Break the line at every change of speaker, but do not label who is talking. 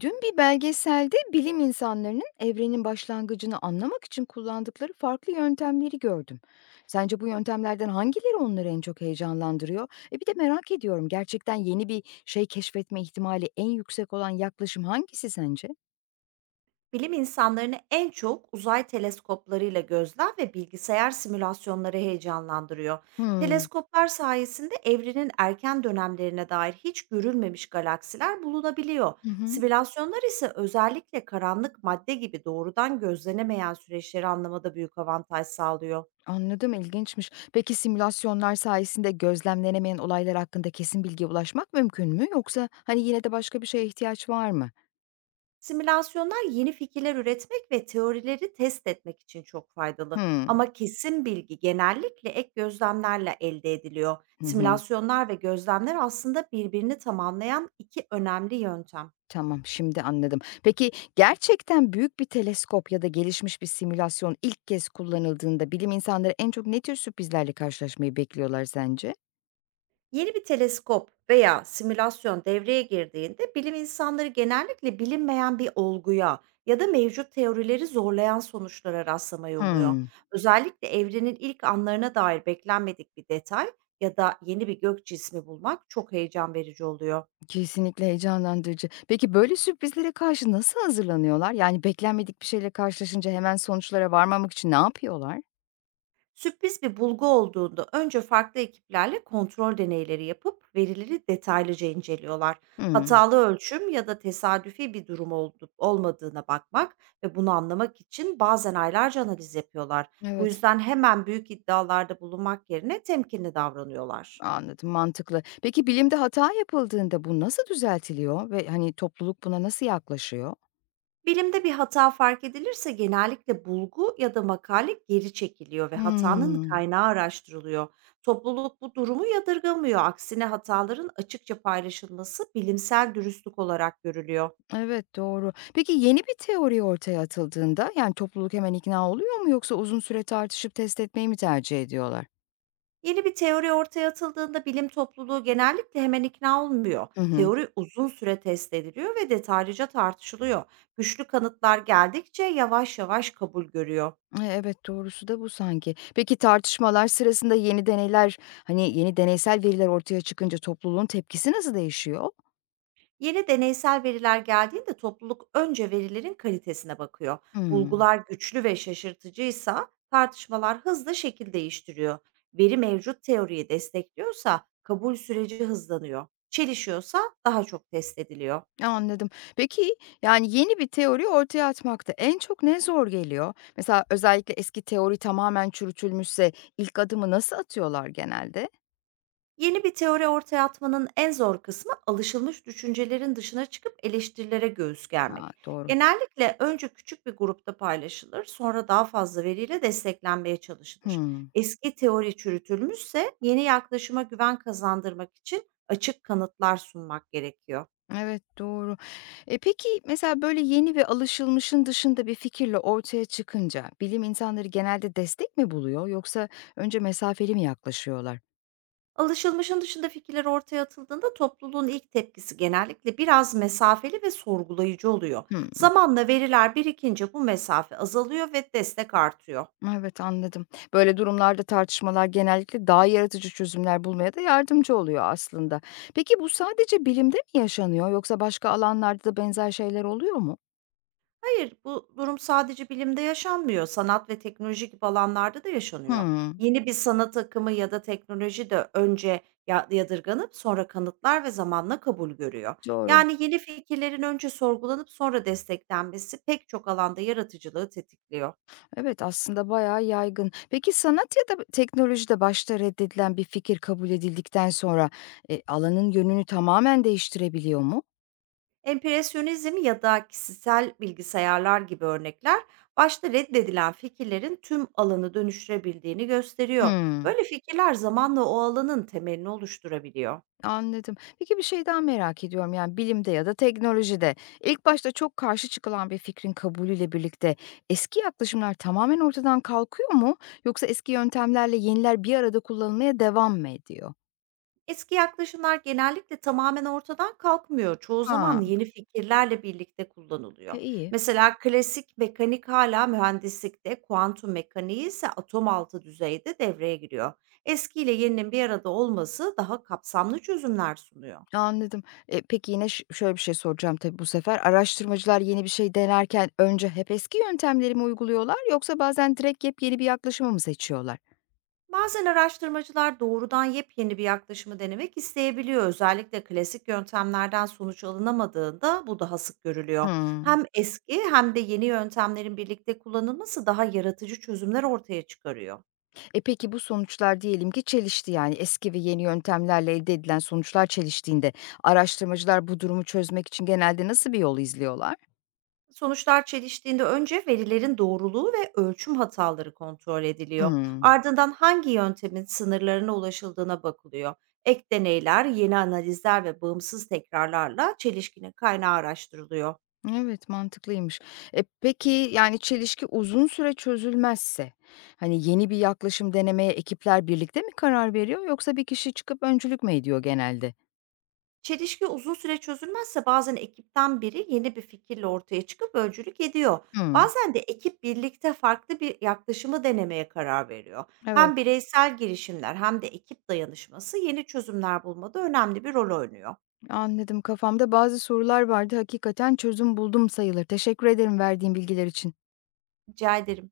Dün bir belgeselde bilim insanlarının evrenin başlangıcını anlamak için kullandıkları farklı yöntemleri gördüm. Sence bu yöntemlerden hangileri onları en çok heyecanlandırıyor? Bir de merak ediyorum gerçekten yeni bir şey keşfetme ihtimali en yüksek olan yaklaşım hangisi sence?
Bilim insanlarını en çok uzay teleskoplarıyla gözlem ve bilgisayar simülasyonları heyecanlandırıyor.
Hmm.
Teleskoplar sayesinde evrenin erken dönemlerine dair hiç görülmemiş galaksiler bulunabiliyor.
Hı hı.
Simülasyonlar ise özellikle karanlık madde gibi doğrudan gözlenemeyen süreçleri anlamada büyük avantaj sağlıyor.
Anladım, ilginçmiş. Peki simülasyonlar sayesinde gözlemlenemeyen olaylar hakkında kesin bilgiye ulaşmak mümkün mü? Yoksa hani yine de başka bir şeye ihtiyaç var mı?
Simülasyonlar yeni fikirler üretmek ve teorileri test etmek için çok faydalı.
Hmm.
Ama kesin bilgi genellikle ek gözlemlerle elde ediliyor.
Hı hı.
Simülasyonlar ve gözlemler aslında birbirini tamamlayan iki önemli yöntem.
Tamam, şimdi anladım. Peki gerçekten büyük bir teleskop ya da gelişmiş bir simülasyon ilk kez kullanıldığında bilim insanları en çok ne tür sürprizlerle karşılaşmayı bekliyorlar sence?
Yeni bir teleskop veya simülasyon devreye girdiğinde bilim insanları genellikle bilinmeyen bir olguya ya da mevcut teorileri zorlayan sonuçlara rastlamayı umuyor.
Hımm.
Özellikle evrenin ilk anlarına dair beklenmedik bir detay ya da yeni bir gök cismi bulmak çok heyecan verici oluyor.
Kesinlikle heyecanlandırıcı. Peki böyle sürprizlere karşı nasıl hazırlanıyorlar? Yani beklenmedik bir şeyle karşılaşınca hemen sonuçlara varmamak için ne yapıyorlar?
Sürpriz bir bulgu olduğunda önce farklı ekiplerle kontrol deneyleri yapıp verileri detaylıca inceliyorlar.
Hımm.
Hatalı ölçüm ya da tesadüfi bir durum olup olmadığına bakmak ve bunu anlamak için bazen aylarca analiz yapıyorlar. Bu
Evet,
yüzden hemen büyük iddialarda bulunmak yerine temkinli davranıyorlar.
anladım, mantıklı. Peki bilimde hata yapıldığında bu nasıl düzeltiliyor ve, hani, topluluk buna nasıl yaklaşıyor?
Bilimde bir hata fark edilirse genellikle bulgu ya da makale geri çekiliyor ve hatanın
Hımm.
kaynağı araştırılıyor. Topluluk bu durumu yadırgamıyor. Aksine, hataların açıkça paylaşılması bilimsel dürüstlük olarak görülüyor.
Evet, doğru. Peki yeni bir teori ortaya atıldığında, yani, topluluk hemen ikna oluyor mu yoksa uzun süre tartışıp test etmeyi mi tercih ediyorlar?
Yeni bir teori ortaya atıldığında bilim topluluğu genellikle hemen ikna olmuyor.
Hı hı.
Teori uzun süre test ediliyor ve detaylıca tartışılıyor. Güçlü kanıtlar geldikçe yavaş yavaş kabul görüyor.
Evet, doğrusu da bu sanki. Peki tartışmalar sırasında yeni deneyler, hani, yeni deneysel veriler ortaya çıkınca topluluğun tepkisi nasıl değişiyor?
Yeni deneysel veriler geldiğinde topluluk önce verilerin kalitesine bakıyor.
Hımm.
Bulgular güçlü ve şaşırtıcıysa tartışmalar hızlı şekil değiştiriyor. Veri mevcut teoriyi destekliyorsa kabul süreci hızlanıyor. Çelişiyorsa daha çok test ediliyor.
Anladım. Peki, yani, yeni bir teori ortaya atmakta en çok ne zor geliyor? Mesela özellikle eski teori tamamen çürütülmüşse ilk adımı nasıl atıyorlar genelde?
Yeni bir teori ortaya atmanın en zor kısmı, alışılmış düşüncelerin dışına çıkıp eleştirilere göğüs
A,
germek.
doğru.
Genellikle önce küçük bir grupta paylaşılır, sonra daha fazla veriyle desteklenmeye çalışılır.
Hımm.
Eski teori çürütülmüşse yeni yaklaşıma güven kazandırmak için açık kanıtlar sunmak gerekiyor.
Evet, doğru. Peki mesela böyle yeni ve alışılmışın dışında bir fikirle ortaya çıkınca bilim insanları genelde destek mi buluyor yoksa önce mesafeli mi yaklaşıyorlar?
Alışılmışın dışında fikirler ortaya atıldığında topluluğun ilk tepkisi genellikle biraz mesafeli ve sorgulayıcı oluyor.
Hımm.
Zamanla veriler birikince bu mesafe azalıyor ve destek artıyor.
Evet, anladım. Böyle durumlarda tartışmalar genellikle daha yaratıcı çözümler bulmaya da yardımcı oluyor aslında. Peki bu sadece bilimde mi yaşanıyor yoksa başka alanlarda da benzer şeyler oluyor mu?
Hayır, bu durum sadece bilimde yaşanmıyor. Sanat ve teknoloji gibi alanlarda da yaşanıyor.
Hımm.
Yeni bir sanat akımı ya da teknoloji de önce yadırganıp sonra kanıtlar ve zamanla kabul görüyor.
Doğru.
Yani yeni fikirlerin önce sorgulanıp sonra desteklenmesi pek çok alanda yaratıcılığı tetikliyor.
Evet, aslında bayağı yaygın. Peki sanat ya da teknolojide başta reddedilen bir fikir kabul edildikten sonra, alanın yönünü tamamen değiştirebiliyor mu?
Empresyonizm ya da kişisel bilgisayarlar gibi örnekler, başta reddedilen fikirlerin tüm alanı dönüştürebildiğini gösteriyor.
Hımm,
Böyle fikirler zamanla o alanın temelini oluşturabiliyor.
anladım. Peki bir şey daha merak ediyorum, yani, bilimde ya da teknolojide ilk başta çok karşı çıkılan bir fikrin kabulüyle birlikte eski yaklaşımlar tamamen ortadan kalkıyor mu yoksa eski yöntemlerle yeniler bir arada kullanılmaya devam mı ediyor?
Eski yaklaşımlar genellikle tamamen ortadan kalkmıyor. Çoğu
Ha,
zaman yeni fikirlerle birlikte
e,
kullanılıyor.
iyi.
Mesela klasik mekanik hala mühendislikte, kuantum mekaniği ise atom altı düzeyde devreye giriyor. Eski ile yeninin bir arada olması daha kapsamlı çözümler sunuyor.
Anladım. Peki yine şöyle bir şey soracağım tabii bu sefer. Araştırmacılar yeni bir şey denerken önce hep eski yöntemleri mi uyguluyorlar yoksa bazen direkt yepyeni bir yaklaşımı mı seçiyorlar?
Bazen araştırmacılar doğrudan yepyeni bir yaklaşımı denemek isteyebiliyor. Özellikle klasik yöntemlerden sonuç alınamadığında bu daha sık görülüyor.
Hımm.
Hem eski hem de yeni yöntemlerin birlikte kullanılması daha yaratıcı çözümler ortaya çıkarıyor.
Peki bu sonuçlar diyelim ki çelişti, yani eski ve yeni yöntemlerle elde edilen sonuçlar çeliştiğinde araştırmacılar bu durumu çözmek için genelde nasıl bir yol izliyorlar?
Sonuçlar çeliştiğinde önce verilerin doğruluğu ve ölçüm hataları kontrol ediliyor.
Hımm.
Ardından hangi yöntemin sınırlarına ulaşıldığına bakılıyor. Ek deneyler, yeni analizler ve bağımsız tekrarlarla çelişkinin kaynağı araştırılıyor.
Evet, mantıklıymış. Peki, yani, çelişki uzun süre çözülmezse, hani, yeni bir yaklaşım denemeye ekipler birlikte mi karar veriyor yoksa bir kişi çıkıp öncülük mü ediyor genelde?
Çelişki uzun süre çözülmezse bazen ekipten biri yeni bir fikirle ortaya çıkıp öncülük ediyor.
Hımm.
Bazen de ekip birlikte farklı bir yaklaşımı denemeye karar veriyor.
Evet,
Hem bireysel girişimler hem de ekip dayanışması yeni çözümler bulmada önemli bir rol oynuyor.
anladım. Kafamda bazı sorular vardı. Hakikaten çözüm buldum sayılır. Teşekkür ederim verdiğin bilgiler için.
Rica ederim.